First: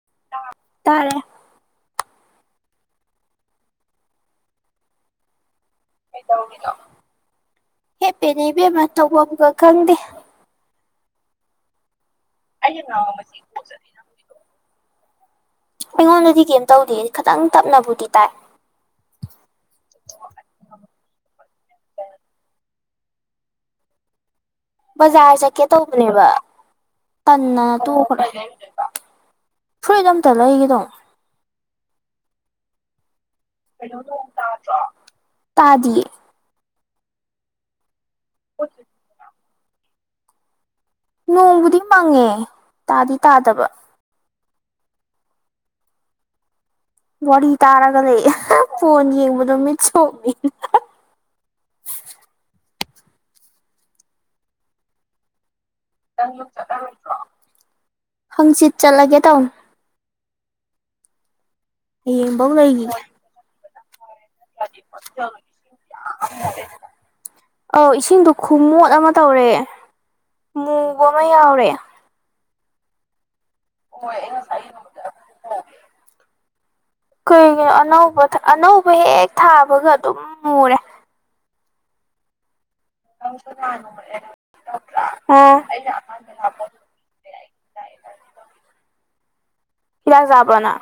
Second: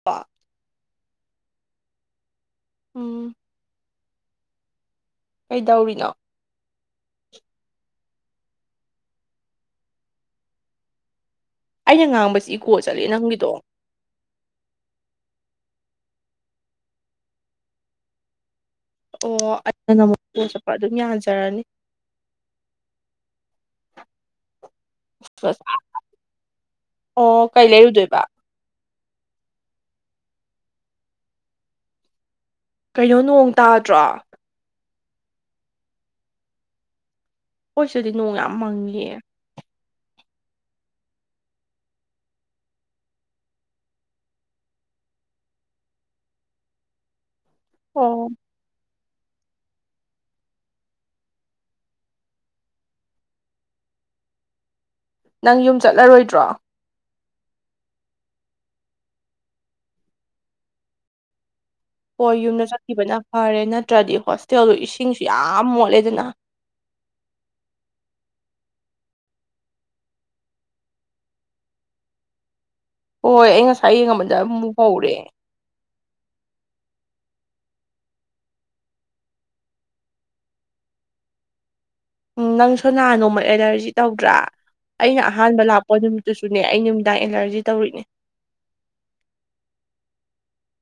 ꯄꯣ ꯇꯥꯔꯦ ꯎꯝ ꯀꯩꯗꯧꯔꯤꯅꯣ ꯍꯤꯞꯄꯤꯅꯤ ꯏꯕꯦꯝꯃ ꯇꯧꯕꯝꯒ ꯈꯪꯗꯦ ꯑꯩꯅ ꯉꯥꯡꯕꯁꯤ ꯏꯀꯣ ꯆꯠꯂꯤ ꯅꯪꯒꯤꯗꯣ ꯑꯩꯉꯣꯟꯗꯗꯤ ꯀꯩꯝ ꯇꯧꯗꯦꯍꯦ ꯈꯥꯇꯪ ꯇꯞꯅꯕꯨꯗꯤ ꯇꯥꯏ ꯑꯣ ꯑꯩꯗꯅ ꯑꯃꯨꯛ ꯏꯀꯣ ꯆꯠꯄ ꯑꯗꯨꯝ ꯌꯥꯖꯔꯅꯤ [unintelligible] ꯕꯖꯥꯔ ꯆꯠꯀꯦ ꯇꯧꯕꯅꯦꯕ ꯑꯣ ꯀꯩ ꯇꯟꯗꯅ ꯂꯩꯔꯨꯗꯣꯏꯕ ꯇꯣꯛꯈ꯭ꯔꯦ ꯐꯨꯔꯤꯠ ꯑꯝꯇ ꯂꯩꯒꯦ ꯇꯧꯅꯤ ꯀꯩꯅꯣ ꯅꯣꯡ ꯇꯥꯗ꯭ꯔꯣ ꯀꯩꯅꯣ ꯅꯣꯡ ꯇꯥꯗ꯭ꯔꯣ ꯇꯥꯗꯤꯌꯦ ꯑꯩꯈꯣꯏ ꯁꯤꯗꯗꯤ ꯅꯣꯡ ꯌꯥꯝ ꯃꯪꯉꯤꯍꯦ ꯅꯣꯡꯕꯨꯗꯤ ꯃꯪꯉꯦ ꯇꯥꯗꯤ ꯇꯥꯗꯕ ꯋꯥꯔꯤ ꯇꯥꯔꯒ ꯑꯣ ꯂꯩꯌꯦ ꯐꯣꯟ ꯌꯦꯡꯕꯗꯣ ꯃꯤꯠ ꯁꯣꯛꯅꯦꯅꯥ ꯅꯪ ꯌꯨꯝ ꯆꯠꯂꯔꯣꯏ ꯅꯪ ꯌꯨꯝ ꯆꯠꯂꯔꯣꯏꯗ꯭ꯔꯣ ꯍꯪꯆꯤꯠ ꯆꯠꯂꯒꯦ ꯇꯧꯅꯦ ꯍꯣꯏ ꯍꯌꯦꯡꯐꯧ ꯌꯨꯝꯗ ꯂꯩꯈꯤꯒꯦ ꯆꯠꯈꯤꯕꯅ ꯐꯔꯦ ꯅꯠꯇ꯭ꯔꯗꯤ ꯍꯣꯁꯇꯦꯜꯗꯨ ꯏꯁꯤꯡꯁꯨ ꯌꯥꯝ ꯃꯣꯠꯂꯦ ꯑꯗꯨꯅ ꯑꯧ ꯏꯁꯤꯡꯗꯣ ꯈꯨꯃꯣꯠ ꯑꯃ ꯇꯧꯔꯦ ꯃꯨꯕ ꯑꯃ ꯌꯥꯎꯔꯦ ꯍꯣꯏ ꯑꯩ ꯉꯁꯥꯏ ꯌꯦꯡꯉꯝꯕꯗ ꯑꯃꯨꯛ [unintelligible] [inaudible] ꯀꯩꯒꯤꯅꯣ ꯑꯅꯧꯕ ꯊꯥ ꯑꯅꯧꯕ ꯍꯦꯛ ꯊꯥꯕꯒ ꯑꯗꯨꯝ ꯃꯨꯔꯦ ꯎꯝ ꯅꯪꯁꯨ ꯅꯍꯥꯟ ꯅꯣꯡꯃ ꯑꯦꯂꯔꯖꯤ ꯇꯧꯗ꯭ꯔꯥ ꯑꯩꯅ ꯑꯣ ꯑꯍꯥꯟꯕ ꯂꯥꯛꯄ ꯅꯨꯃꯤꯠ ꯇꯨꯁꯨꯅꯦ ꯑꯩ ꯅꯨꯃꯤꯗꯥꯡ ꯑꯦꯂꯔꯖꯤ ꯇꯧꯔꯤꯅꯦ ꯍꯤꯗꯥꯛ ꯆꯥꯕꯔꯣ ꯅꯪ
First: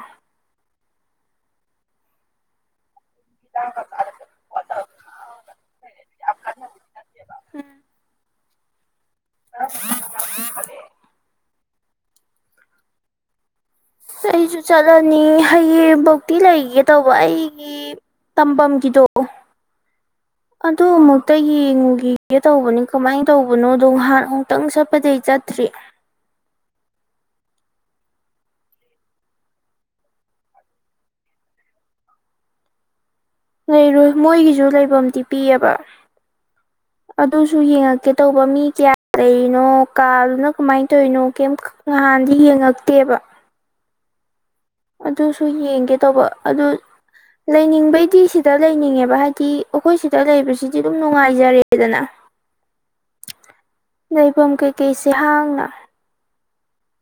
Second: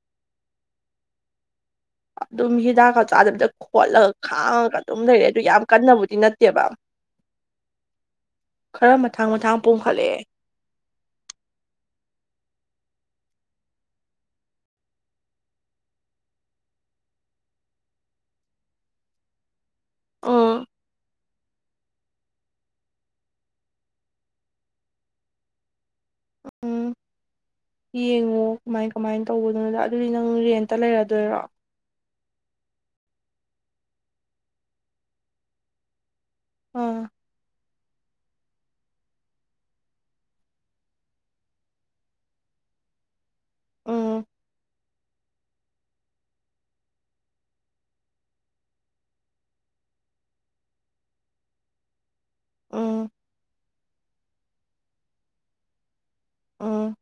ꯑꯗꯨꯝ ꯍꯤꯗꯥꯛꯀꯠ ꯆꯥꯗꯕꯤꯗ ꯈꯣꯠꯂꯒ ꯈꯥꯡꯉꯒ ꯑꯗꯨꯝ ꯂꯩꯔꯦ ꯑꯗꯨ ꯌꯥꯝ ꯀꯟꯅꯕꯨꯗꯤ ꯅꯠꯇꯦꯕ ꯈꯔ ꯃꯊꯪ ꯃꯊꯪ ꯄꯣꯈꯠꯂꯛꯑꯦ ꯑꯩꯁꯨ ꯆꯠꯂꯅꯤ ꯍꯌꯦꯡꯐꯧꯇꯤ ꯂꯩꯒꯦ ꯇꯧꯕ ꯑꯩꯒꯤ ꯇꯐꯝꯒꯤꯗꯣ ꯑꯥ ꯑꯗꯨ ꯑꯃꯨꯛꯇ ꯌꯦꯡꯉꯨꯒꯤ ꯒꯦ ꯇꯧꯕꯅꯤ ꯀꯃꯥꯏꯅ ꯇꯧꯕꯅꯣꯗꯣꯅꯍꯥꯟ ꯑꯃꯨꯛꯇꯪ ꯆꯠꯄꯗꯤ ꯆꯠꯇ꯭ꯔꯤ ꯎꯝ ꯌꯦꯡꯉꯣ ꯀꯃꯥꯏ ꯀꯃꯥꯏꯅ ꯇꯧꯕꯗꯨꯅꯣꯗ ꯑꯗꯨꯗꯤ ꯅꯪ ꯔꯦꯟꯇ ꯂꯩꯔꯗꯣꯏꯔꯣ ꯂꯩꯔꯣꯏ ꯃꯣꯏꯒꯤꯁꯨ ꯂꯩꯐꯝꯗꯤ ꯄꯤꯑꯦꯕ ꯑꯥ ꯑꯗꯨꯁꯨ ꯌꯦꯡꯉꯛꯀꯦ ꯇꯧꯕ ꯃꯤ ꯀꯌꯥ ꯂꯩꯔꯤꯅꯣ ꯀꯥꯗꯨꯅ ꯀꯃꯥꯏꯅ ꯇꯧꯔꯤꯅꯣ ꯀꯩꯝ ꯅꯍꯥꯟꯗꯤ ꯌꯦꯡꯉꯛꯇꯦꯕ ꯎꯝ ꯑꯗꯨꯁꯨ ꯌꯦꯡꯒꯦ ꯇꯧꯕ ꯑꯗꯨ ꯂꯩꯅꯤꯡꯕꯩꯗꯤ ꯁꯤꯗ ꯂꯩꯅꯤꯡꯉꯦꯕ ꯍꯥꯏꯗꯤ ꯑꯩꯈꯣꯏ ꯁꯤꯗ ꯂꯩꯕꯁꯤꯗꯤ ꯑꯗꯨꯝ ꯅꯨꯡꯉꯥꯏꯖꯔꯦꯗꯅ ꯑꯝ ꯂꯩꯐꯝ ꯀꯩꯀꯩꯁꯦ ꯍꯥꯡꯅꯥ [inaudible]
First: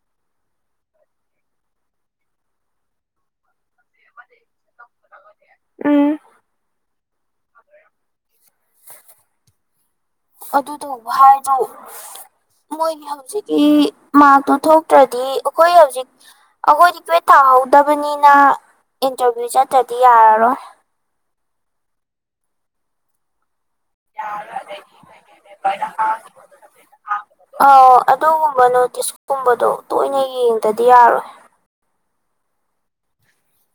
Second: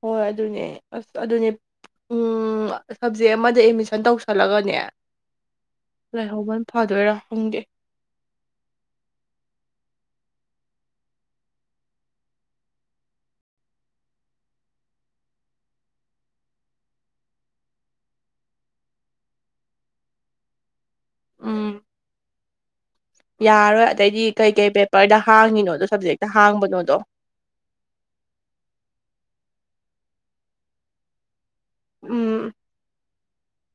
ꯍꯣꯏ ꯑꯗꯨꯅꯦ ꯑꯁ ꯑꯗꯨꯅꯦ ꯁꯞꯖꯦꯛ ꯑꯃꯗ ꯑꯦꯠꯃꯤꯁꯟ ꯇꯧꯁꯜꯂꯒꯅꯦ ꯎꯝ ꯂꯩꯍꯧꯕꯅꯥ ꯐꯥꯗꯣꯏꯔꯥ ꯈꯪꯗ° ꯑꯗꯨꯗꯨ ꯍꯥꯏꯗꯨ ꯃꯣꯏꯒꯤ ꯍꯧꯖꯤꯛꯀꯤ ꯃꯥꯔꯛꯇꯨ ꯊꯣꯛꯇ꯭ꯔꯗꯤ ꯑꯩꯈꯣꯏ ꯍꯧꯖꯤꯛ ꯑꯩꯈꯣꯏ ꯀꫭꯏꯛꯋꯦꯠ ꯊꯥꯍꯧꯗꯕꯅꯤꯅ ꯏꯟꯇꯔꯚꯤꯌꯨ ꯆꯠꯇ꯭ꯔꯗꯤ ꯌꯥꯔꯔꯣꯏ ꯌꯥꯔꯣꯏ ꯑꯗꯩꯗꯤ ꯀꯩꯀꯩ ꯄꯦꯄꯔꯗ ꯍꯥꯡꯉꯤꯅꯣꯗꯣ ꯁꯕꯖꯦꯛꯇ ꯍꯥꯡꯕꯅꯣꯗꯣ ꯑꯧ ꯑꯗꯨꯒꯨꯝꯕ ꯅꯣꯇꯤꯁꯀꯨꯝꯕꯗꯣ ꯇꯣꯏꯅ ꯌꯦꯡꯗꯗꯤ ꯌꯥꯔꯣꯏ ꯎꯝ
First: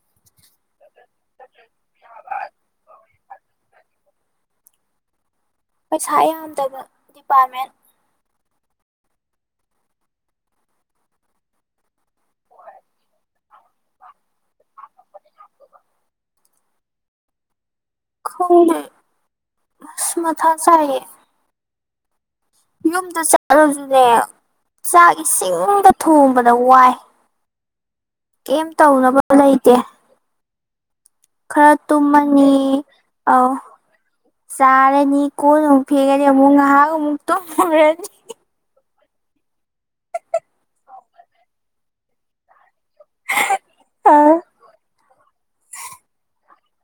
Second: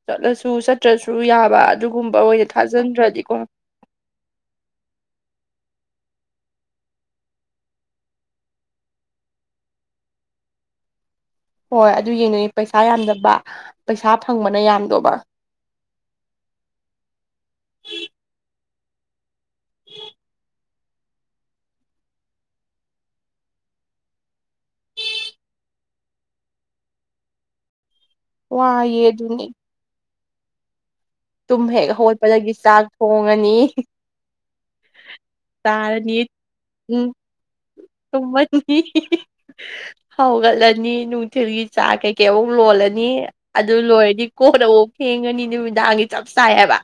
ꯆꯠꯂꯁꯨ ꯆꯠꯇ꯭ꯔꯁꯨ ꯌꯥꯕ ꯑꯗꯨꯒꯨꯝꯕ ꯑꯣꯏꯅ ꯊꯥꯖꯤꯟꯗ꯭ꯔꯗꯤꯀꯣ ꯄꯩꯁꯥ ꯌꯥꯝꯗꯕ ꯗꯤꯄꯥꯔꯠꯃꯦꯟ ꯍꯣꯏ ꯑꯗꯨ ꯌꯦꯡꯗꯣꯏꯅꯤ ꯄꯩꯁꯥ ꯌꯥꯝꯗꯕ ꯄꯩꯁꯥ ꯐꯪꯕꯅ ꯌꯥꯝꯗꫭꯕ ꯈꯪꯗꯦ ꯑꯁ ꯃꯊꯥ ꯁꯥꯏꯌꯦ ꯌꯨꯝꯗ ꯆꯠꯂꯗꯨꯅꯦ ꯆꯥꯛ ꯏꯁꯤꯡꯗ ꯊꯣꯡꯕꯗ ꯋꯥꯏ ꯀꯩꯝ ꯋꯥꯏꯌꯦ ꯇꯧꯅꯕ ꯑꯗꯨꯅꯤ ꯂꯩꯇꯦ ꯇꯨꯝ ꯈꯔ ꯍꯦꯛ ꯇꯨꯝꯃꯅꯤ ꯍꯧꯒꯠꯄꯗꯒꯤ ꯆꯥꯛ ꯑꯧ ꯊꯣꯡꯉꯅꯤ ꯆꯔꯥꯅꯤ ꯀꫭꯟ ꯑꯃꯨꯛ ꯆꯥꯔꯅꯤ ꯐꯤꯒꯗꯤ ꯑꯃꯨꯛ ꯉꯍꯥꯛ ꯎꯝ ꯑꯃꯨꯛ ꯇꯨꯃꯨꯔꯅꯤ ꯇꯨꯝꯃꯅꯤ ꯍꯧꯒꯠꯂꯅꯤ ꯅꯨꯡꯊꯤꯜꯒꯤ ꯆꯥ ꯀꯩꯀꯩ ꯑꯃꯨꯛ ꯂꯣꯜꯂꯅꯤ ꯑꯗꯨ ꯂꯣꯏꯔꯗꯤ ꯑꯥ ꯀꯣꯟꯅ ꯑꯃꯨꯛ ꯐ°ꯡꯉꯅꯤ ꯅꯨꯃꯤꯗꯥꯡꯒꯤ ꯆꯞ ꯆꯥꯏ ꯍꯥꯏꯕ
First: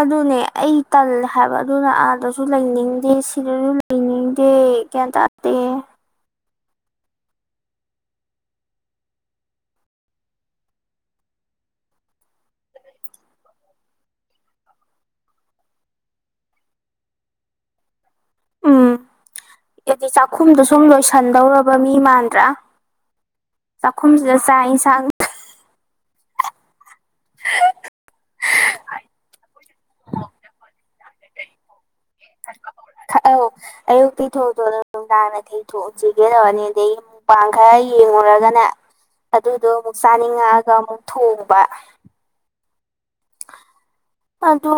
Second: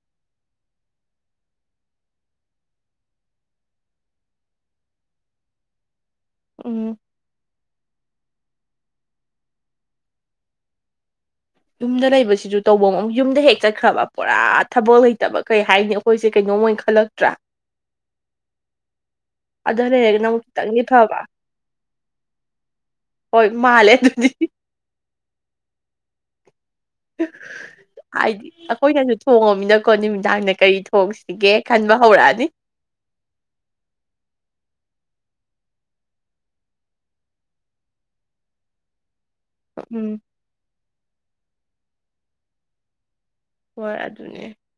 ꯑꯗꯨꯅꯦ ꯑꯩ ꯇꯜꯂꯦ ꯍꯥꯏꯕ ꯑꯗꯨꯅ ꯑꯥꯗꯁꯨ ꯂꯩꯅꯤꯡꯗꯦ ꯁꯤꯗꯁꯨ ꯔꯩꯅꯤꯡꯗ° ꯒꯌꯥꯟ ꯇꯥꯗꯦ [inaudible] ꯌꯨꯝꯗ ꯂꯩꯕꯁꯤꯁꯨ ꯇꯧꯕ ꯑꯃ ꯌꯨꯝꯗ ꯍꯦꯛ ꯆꯠꯈ꯭ꯔꯕ ꯄꯨꯔꯥ ꯊꯕꯛ ꯂꯩꯇꯕ ꯀꯩ ꯍꯥꯏꯅꯤ ꯑꯩꯈꯣꯏꯁꯦ ꯀꯩꯅꯣꯏ ꯑꫭꯏꯅꯥ ꯈꯜꯂꯛꯇ꯭ꯔꯥ ꯎꯝ ꯑꯗ ꯍꯥꯏꯗꯤ ꯂꯩꯔꯒꯅ ꯑꯃꯨꯛ ꯆꯥꯛꯈꯨꯝꯗꯥ ꯈꯤꯇꯪꯗꯤ ꯁꯨꯝ ꯐꯕ ꯂꯣꯏꯁꯟꯗꯧꯔꯕ ꯃꯤ ꯃꯥꯟꯗ꯭ꯔꯥ ꯍꯣꯏ ꯃꯥꯜꯂꯦ ꯆꯥꯛꯈꯨꯝ ꯑꯗꯨꯗꯤ ꯁꯤꯗꯥ ꯆꯥꯛ ꯑ°ꯟꯁꯥꯡ [unintelligible] ꯑꯩꯈꫭꯏꯅꯗꯥ ꯊꯣꯡꯉꯃꯤꯅꯀꯣ ꯅꯨꯃꯤꯗꯥꯡꯗ ꯀꯔꯤ ꯊꯣꯡꯁꯤꯒꯦ ꯈꯟꯕ ꯍꯧꯔꯛꯑꯅꯤ [inaudible] ꯑꯌꯨꯛꯀꯤ ꯊꯣꯡ ꯊꫭꯡꯅ ꯅꯨꯡꯗꯥꯅ ꯀꯩ ꯊꫭꯡꯁꯤꯒ° ꯇꯧꯔꯅꯤ ꯑꯗꯩ ꯄꯥꯡꯈꯥ ꯌꯦꯡꯉꯨꯔꯒꯅ ꯑꯗꯨꯗꯣ ꯑꯃꯨꯛ ꯎꯝ ꯆꯥꯅꯤꯡꯉꯛꯑꯒ ꯑꯃꯨꯛ ꯊꯣꯡꯕ ꯍꯣꯏ [inaudible] ꯑꯗꯨ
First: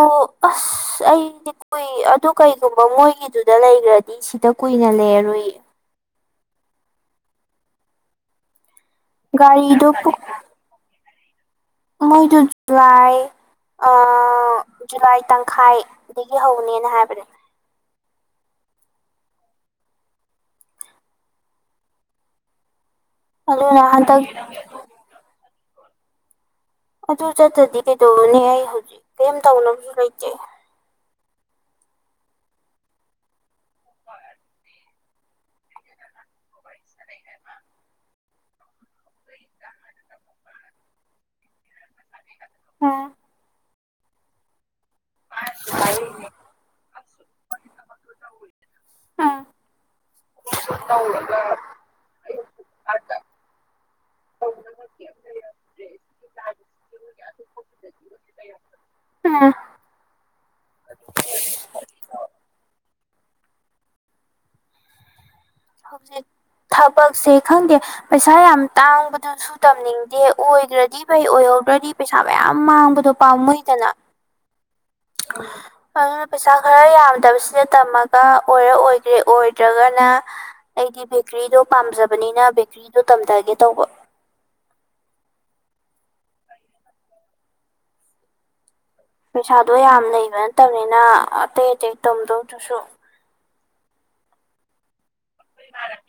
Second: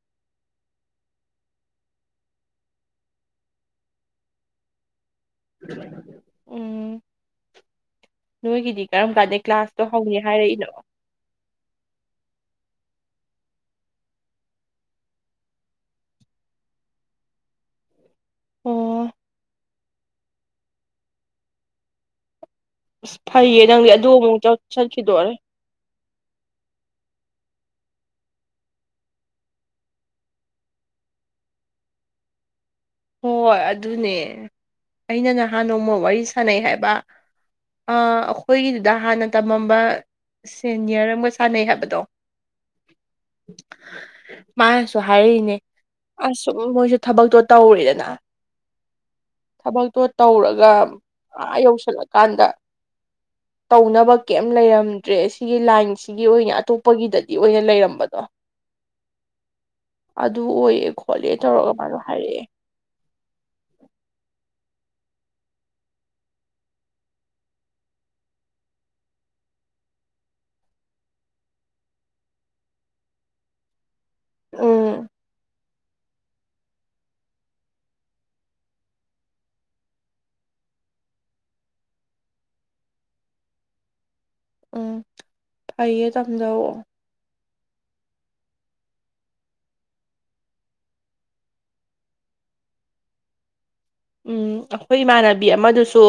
ꯑꯁ ꯑꯩ [inaudible] ꯀꯨꯏ ꯑꯗꯨ ꯀꯩꯒꯨꯝꯕ ꯃꯣꯏꯒꯤꯗꯨꯗ ꯂꯩꯈ꯭ꯔꯗꯤ ꯁꯤꯗ ꯀꯨꯏꯅ ꯂꯩꯔꯔꫭꯏ ꯎꯝ ꯅꯣꯏꯒꯤꯗꯤ ꯀꯔꯝ ꯀꯥꯟꯗꯩ ꯀ꯭ꯂꯥꯁꯇꯣ ꯒꯥꯔꯤꯗꯣ ꯍꯧꯅꯤ ꯍꯥꯏꯔꯛꯏꯅꯣ ꯃꯣꯏꯗꯨ ꯖꯨꯂꯥꯏ ꯑꯥ ꯖꯨꯂꯥꯏ ꯇꯪꯈꯥꯏꯗꯒꯤ ꯍꯧꯅꯦꯅ ꯍꯥꯏꯕꯅꯦ ꯑꯣꯑꫭ ꯑꯁ ꯐꯩꯌꯦ ꯑꯗꯨꯅ ꯅꯪꯗꯤ ꯑꯗꯨ ꯍꯟꯗꯛ ꯑꯃꯨꯛ ꯆꯠꯈꯤꯗꯣꯔꯦ ꯑꯗꯨ ꯆꯠꯇ꯭ꯔꯗꯤ ꯀꯩꯗꯧꯕꯅꯤ ꯑꯩ ꯍꯧꯖꯤꯛ ꯀꯔꯤꯝ ꯇꯧꯅꯕꯁꯨ ꯂꯩꯇꯦ ꯍꯣꯏ ꯑꯗꯨꯅꯦ ꯑꯩꯅ ꯅꯍꯥꯟ ꯅꯣꯡꯃ ꯋꯥꯔꯤ ꯁꯥꯟꯅꯩ ꯍꯥꯏꯕ ꯑ‌ ꯑꯈꯣꯏꯒꯤꯗꯨꯗ ꯍꯥꯟꯅ ꯇꯝꯃꯝꯕ ꯁꯦꯅꯤꯌ꯭ꯔ ꯑꯝꯒ ꯁꯥꯟꯅꯩ ꯍꯥꯏꯕꯗꯣ ꯎꯝ ꯃꯥꯥꯅꯁꯨ ꯍꯥꯏꯔꯛꯏꯅꯦ ꯑꯁ ꯁꯨꯝ ꯃꯣꯏꯁꯨ ꯊꯕꯛꯇꯣ ꯇꯧꯔ‌ꯦꯗꯅ ꯊꯕꯛꯇꯣ ꯇꯧꯔꯒ ꯑꯥ ꯌꯧꯁꯜꯂꯀꯥꯟꯗ ꯇꯧꯅꯕ ꯀꯩꯝ ꯂꯩꯔꯝꯗ꯭ꯔꯦ ꯁꯤꯒꯤ ꯂꯥꯏꯟꯁꯤꯒꯤ ꯑꯣꯏꯅ ꯑꯇꯣꯞꯄꯒꯤꯗꯗꯤ ꯑꯣꯏꯅ ꯂꯩꯔꯝꯕꯗꯣ [inaudible] ꯎꯝ ꯑꯗꯨ ꯑꯣꯏꯌꯦ ꯈꯣꯠꯂꯦ ꯇꯧꯔꯒ ꯃꯥꯗꯣ ꯍꯥꯏꯔꯛꯑꯦ ꯍꯧꯖꯤꯛ ꯊꯕꯛꯁꯦ ꯈꯪꯗꯦ ꯄꯩꯁꯥ ꯌꯥꯝ ꯇꯥꯡꯕꯗꯨꯖꯨ ꯁꯨ ꯇꯝꯅꯤꯡꯗꯦ ꯑꯣꯏꯒ꯭ꯔꯗꯤ ꯐꯩ ꯑꯣꯏꯍꯧꯗ꯭ꯔꯗꯤ ꯄꯩꯁꯥ ꯃꯌꯥꯝ ꯃꯥꯡꯕꯗꯣ ꯄꯥꯝꯃꯨꯏꯗꯅ ꯎꯝ [unintelligible] ꯑꯗꯨꯅ ꯄꯩꯁꯥ ꯈꯔ ꯌꯥꯝꯗꯕꯁꯤꯗ ꯇꯝꯃꯒ ꯑꯣꯏꯔ ꯑꯣꯏꯒ꯭ꯔꯦ ꯑꯣꯏꯗ꯭ꯔꯒꯅ ꯑꯩꯗꯤ ꯕꯦꯀ꯭ꯔꯤꯗꯣ ꯄꯥꯝꯖꯕꯅꯤꯅ ꯕꯦꯀ꯭ꯔꯤꯗꯣ ꯇꯝꯗꯒꯦ ꯇꯧꯕ ꯎꯝ ꯐꯩꯌꯦ ꯇꯝꯗꯧꯑꯣ ꯄꯩꯁꯥꯗꯣ ꯌꯥꯝ ꯂꯩꯕ ꯅꯠꯇꯝꯅꯤꯅ ꯑꯇꯩ ꯑꯇꯩ ꯇꯝꯗꯧꯗꯨꯁꯨ ꯎꯝ ꯑꯩꯈꯣꯏ ꯏꯃꯥꯟꯅꯕꯤ ꯑꯃꯗꯨꯁꯨ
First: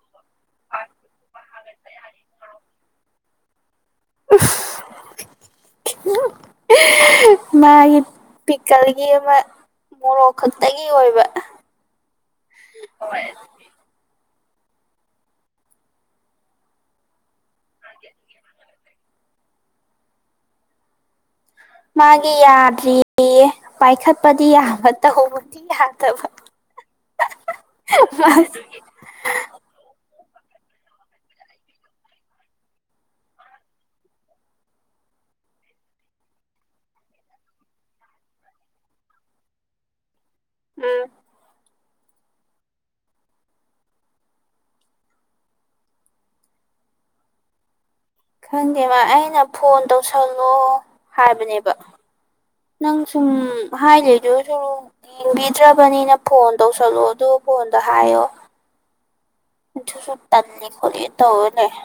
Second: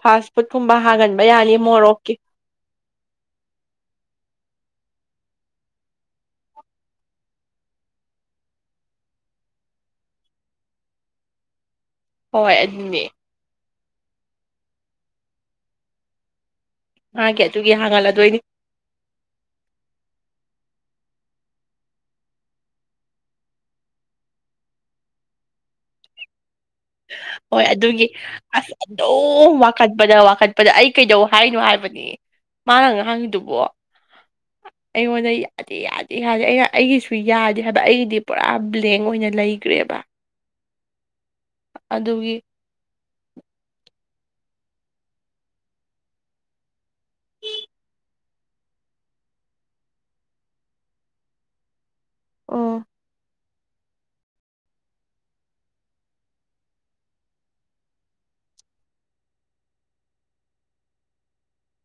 ꯐꯥꯁ ꯐꯨꯠ ꯀꯨꯝꯕ ꯍꯥꯡꯍꯟꯕ ꯌꯥꯅꯤ ꯃꯣꯔꯣꯛꯀꯤ [inaudible] [unintelligible] ꯃꯥꯒꯤ ꯄꯤꯛꯀꯜꯒꯤ ꯑꯃ ꯃꯣꯔꯣꯛ ꯈꯛꯇꯒꯤ ꯑꯣꯏꯕ ꯍꯣꯏ ꯑꯗꯨꯅꯦ ꯃꯥꯒꯤ ꯑꯗꯨꯒꯤ ꯍꯥꯡꯍꯜꯂꯗꯣꯏꯅꯤ ꯃꯥꯒꯤ ꯌꯥꯗ꯭ꯔꯤꯌꯦ ꯄꯥꯏꯈꯠꯄꯗꯤ ꯌꯥꯕ ꯇꯧꯕꯗꯤ ꯗꯤ ꯌꯥꯗꯕ ꯍꯣꯏ ꯑꯗꯨꯒꯤ ꯃꯥꯁꯦ ꯑꯁ ꯑꯗꯨꯝ ꯋꯥꯛ ꯈꯠꯄꯗ ꯋꯥꯀꯠꯄꯗ ꯑꯩ ꯀꯩꯗꯧ ꯍꯥꯏꯅꯣ ꯍꯥꯏꯕꯅꯤ ꯃꯥꯅ ꯉꯥꯡꯉꯤꯗꯨꯕꯣ ꯑꯩꯉꯣꯟꯗ ꯌꯥꯠ ꯗ‌ꯦ ꯌꯥꯗꯦ ꯌꯥꯗꯦ ꯑꯩꯅ ꯑꯩꯒꯤꯁꯨ ꯌꯥꯗꯦ ꯍꯥꯏꯕ ꯑꯩꯒꯤꯗꯤ ꯄꯨꯔꯥ ꯕ꯭ꯂꯦꯡ ꯑꯣꯏꯅ ꯂꯩꯒ꯭ꯔꯦꯕ ꯎꯝ ꯑꯗꯨꯒꯤ ꯈꯪꯗꯦ ꯃꯥ ꯑꯩꯅ ꯐꯣꯟ ꯇꯧꯁꯜꯂꯣ ꯍꯥꯏꯕꯅꯦꯕ ꯑꯣ ꯅꯪ ꯁꯨꯝ ꯍꯥꯏ ꯂꯩꯗꯣꯏ ꯁꯔꯨꯝ ꯌꯦꯡꯕꯤꯗ꯭ꯔꯕꯅꯤꯅ ꯐꯣꯟ ꯇꯧꯁꯜꯂꯣ ꯑꯗꯨ ꯐꯣꯟꯗ ꯍꯥꯏꯌꯣ ꯑꯗꯨꯁꯨꯨ ꯇꯜꯂ‌ꯦ ꯈꯣꯠꯂ‌ꯦ ꯇꯧꯔ ꯂꯩꯔꯦ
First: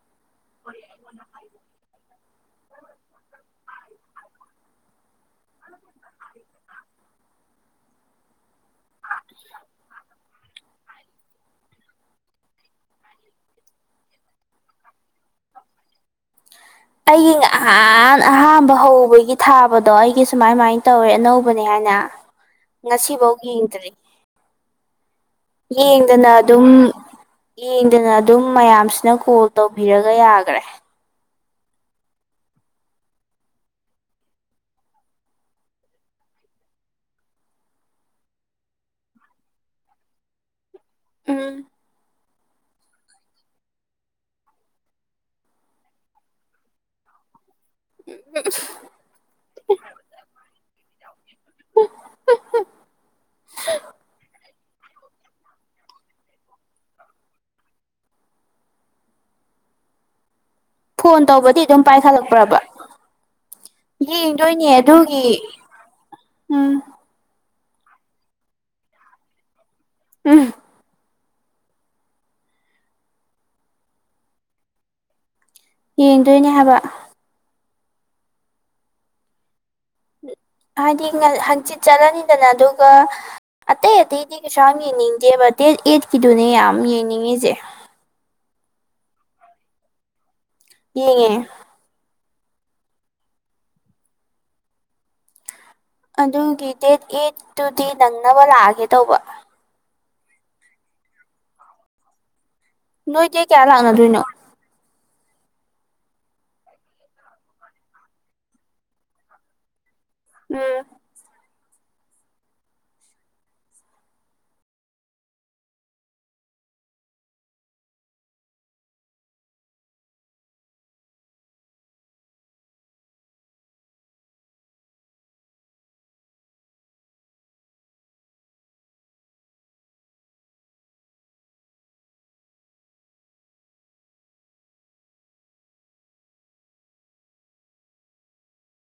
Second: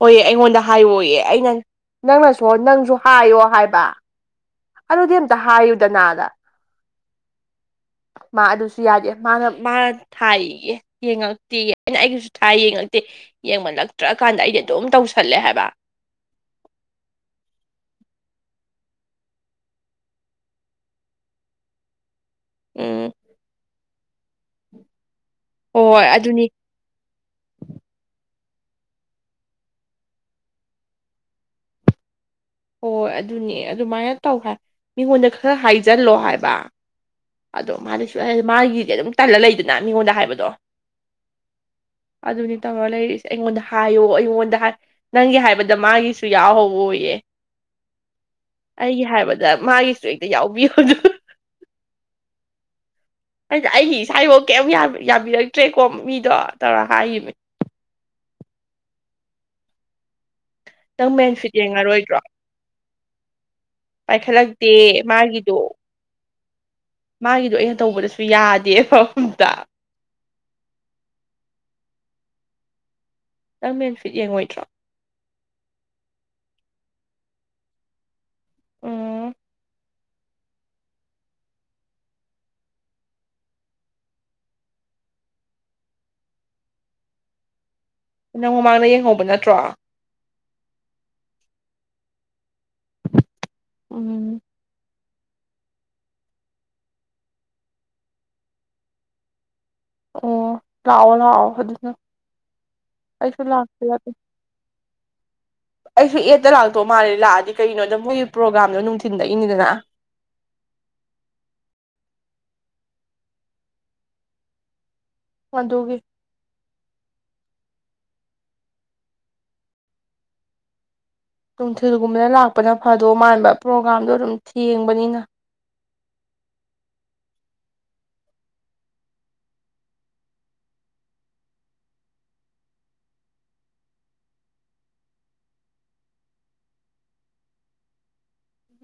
ꯍ‌ꯣꯏꯌꯦ ꯑꯩꯉꯣꯟꯗ ꯍꯥꯏꯋ‌ꯣꯌꯦ ꯑꯩꯅꯟ ꯅꯪꯅꯁꯨ ꯅꯪꯁꯨ ꯍꯥꯏꯌꯣ ꯍꯥꯏꯕ ꯑꯗꯨꯗꯤ ꯑꯝꯇ ꯍꯥꯏꯌꯨꯗꯅꯥꯗ ꯃꯥ ꯑꯗꯨꯁꯨ ꯌꯥꯗꯦ ꯃꯥꯅ ꯃꯥꯅ ꯊꯥꯏꯌꯦꯌ‌ꯦ ꯌꯦꯡꯉꯛꯇꯦꯌ‌ꯦ ꯑꯩꯅ ꯑꯩꯒꯤꯁꯨ ꯊꯥꯏ ꯌꯦꯡꯉꯛꯇꯦ ꯌꯦꯡꯃꯜꯂꯛꯇ꯭ꯔ ꯀꯥꯟꯗ ꯑꯩꯗꯤ ꯑꯗꯨꯝ ꯇꯧꯁꯜꯂꯦ ꯍꯥꯏꯕ ꯑꯩꯒꯤ ꯉꯍꯥꯟ ꯑꯍꯥꯝꯕ ꯍꯧꯕꯒꯤ ꯊꯥꯕꯗꯣ ꯑꯩꯒꯤ ꯁꯨꯃꯥꯏ ꯃꯥꯏ ꯇꯧꯔꯦ ꯑꯅꯧꯕꯅꯦ ꯍꯥꯏꯅ ꯎꯝ ꯉꯁꯤꯕꯧ ꯌꯦꯡꯗ꯭ꯔꯤ ꯍꯣꯏ ꯍꯣꯏ ꯌꯦꯡꯗꯅ ꯑꯗꯨꯅꯤ ꯑꯗꯨꯝ ꯌꯦꯡꯗꯅ ꯑꯗꯨꯝ ꯃꯌꯥꯝꯁꯤꯅ ꯀꯣꯜ ꯇꯧꯕꯤꯔꯒ ꯌꯥꯒꯔꯦ ꯍꯣꯏꯣ ꯑꯗꯨꯅꯦ ꯑꯗꯨꯃꯥꯏꯅ ꯇꯧ ꯍꯥꯏ ꯃꯤꯉꯣꯟꯗ ꯈꯔ ꯍꯥꯏꯖꯜꯂꯣ ꯍꯥꯏꯕ ꯑꯗꯣ ꯃꯥꯗꯤ [unintelligible] ꯃꯥꯒꯤꯗꯤ ꯑꯗꯨꯝ ꯇꯜꯂ ꯂꯩꯗꯅ ꯃꯤꯉꯣꯟꯗ ꯍꯥꯏꯕꯗꯣ꯫ ꯎꯝ꯫ ꯑꯗꯨꯅꯤ ꯇꯧꯔꯒ ꯂꯩꯔꯤꯁꯦ ꯑꯩꯉꯣꯟꯗ ꯍꯥꯏꯌꯣ ꯑꯩꯉꯣꯟꯗ ꯍꯥꯏ ꯅꯪꯒꯤ ꯍꯥꯏꯕꯗ ꯃꯥꯒꯤꯁꯨ ꯌꯥꯎꯍꯧꯋꯣꯌꯦ꯫ [unintelligible] ꯑꯩꯒꯤ ꯍꯥꯏꯕꯗ ꯃꯥꯒꯤꯁꯨ ꯍꯦꯛꯇ ꯌꯥꯎꯕꯤꯌꯣꯗꯨ꯫ ꯑꯩꯗꯤ ꯑꯩꯒꯤ ꯏꯁꯥꯒꯤꯐꯥꯎ ꯀꯩꯝ ꯌꯥ-ꯌꯥꯕꯤꯔꯛꯇ꯭ꯔꯦꯀꯣ ꯃꯤꯗꯣ ꯇꯧꯔ ꯍꯥꯏꯈꯤꯃꯦ꯫ ꯅꯪ ꯐꯣꯟ ꯃꯦꯟ ꯐꯤꯠ ꯇꯧꯕꯗꯤ ꯑꯗꯨꯝ ꯌꯦꯡꯉꯔꯣꯏꯗ꯭ꯔꯣ ꯄꯥꯏꯈꯠꯂꯛꯄ꯭ꯔꯕ꯫ ꯌꯦꯡꯗꯣꯏꯅꯦ ꯄꯥꯏꯈꯠꯂꯛꯇꯦ ꯑꯗꯨꯒꯤ ꯃꯥꯒꯤꯗꯣ ꯎꯝ꯫ ꯃꯥꯒꯤꯗꯣ ꯑꯩꯅ ꯇꯧꯕꯗꯁꯨ ꯌꯥꯗꯦꯕ ꯑꯝꯇ꯫ ꯎꯝ꯫ ꯅꯪ ꯃꯦꯟꯐꯤꯠ ꯌꯦꯡꯉꯣꯏꯗ꯭ꯔꯣ꯫ ꯌꯦꯡꯗꯣꯏꯅꯦ ꯍꯥꯏꯕ꯫ ꯑꯣ꯫ ꯍꯥꯏꯗꯤ ꯉ-ꯍꯪꯆꯤꯠ ꯆꯠꯂꯅꯤꯗꯅ ꯑꯗꯨꯒ ꯑꯇꯩ ꯑꯇꯩꯗꯤ ꯀꯩꯁꯨꯥ ꯌꯥꯝ ꯌꯦꯡꯅꯤꯡꯗꯦꯕ ꯗꯦꯠ ꯑꯩꯠꯀꯤꯗꯨꯅꯦ ꯌꯥꯝ ꯌꯦꯡꯅꯤꯡꯉꯤꯁꯦ꯫ ꯅꯪ ꯃꯃꯥꯡꯗ ꯌꯦꯡꯍꯧꯕ ꯅꯠꯇ꯭ꯔꯣ꯫ ꯌꯦꯡꯉꯦ꯫ ꯎꯝ꯫ ꯑꯗꯨꯒꯤ ꯗꯦꯠ ꯑꯦꯠꯇꯨꯗꯤ ꯅꯪꯅꯕ ꯂꯥꯛꯑꯒꯦ ꯇꯧꯕ꯫ ꯑꯣ ꯂꯥꯛꯑꯣ ꯂꯥꯛꯑꯣ ꯑꯗꯨꯅ ꯅꯣꯏ ꯗꯦꯠ ꯑꯩꯁꯨ ꯀꯌꯥ ꯂꯥꯛꯇ ꯌꯥꯗꯦ ꯂꯥꯛꯅꯗꯣꯏꯅꯣ꯫ ꯑꯩꯁꯨ ꯑꯦꯠꯇ ꯂꯥꯛꯇꯧ ꯃꯥꯜꯂꯦ ꯂꯥꯛꯑꯗꯤ ꯀꯩꯒꯤꯅꯣꯗ ꯃꯣꯏꯒꯤ ꯄ꯭ꯔꯣꯒꯥꯝꯗꯣ ꯅꯨꯡꯊꯤꯟꯗꯒꯤꯅꯤꯗꯅ꯫ ꯎꯝ꯫ ꯑꯗꯨꯒꯤ꯫ ꯅꯨꯡꯊꯤꯜꯒꯨꯝꯕꯗ ꯂꯥꯛꯄꯅ ꯐꯗꯣ ꯃꯥꯟꯕ ꯄ꯭ꯔꯣꯒꯥꯥꯝꯗꯣ ꯑꯗꯨꯝ ꯊꯦꯡꯕꯅꯤꯅ꯫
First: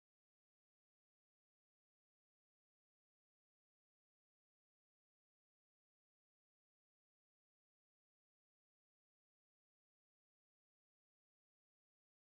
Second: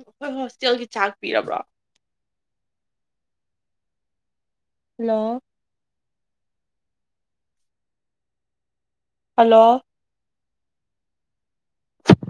ꯑꯩꯈꯣꯏ ꯍꯣꯁꯇꯦꯜꯒꯤ ꯆꯥꯛ ꯄꯤꯔꯕ꯭ꯔꯣ꯫ ꯍꯜꯂꯣ꯫ ꯍꯜꯂꯣ꯫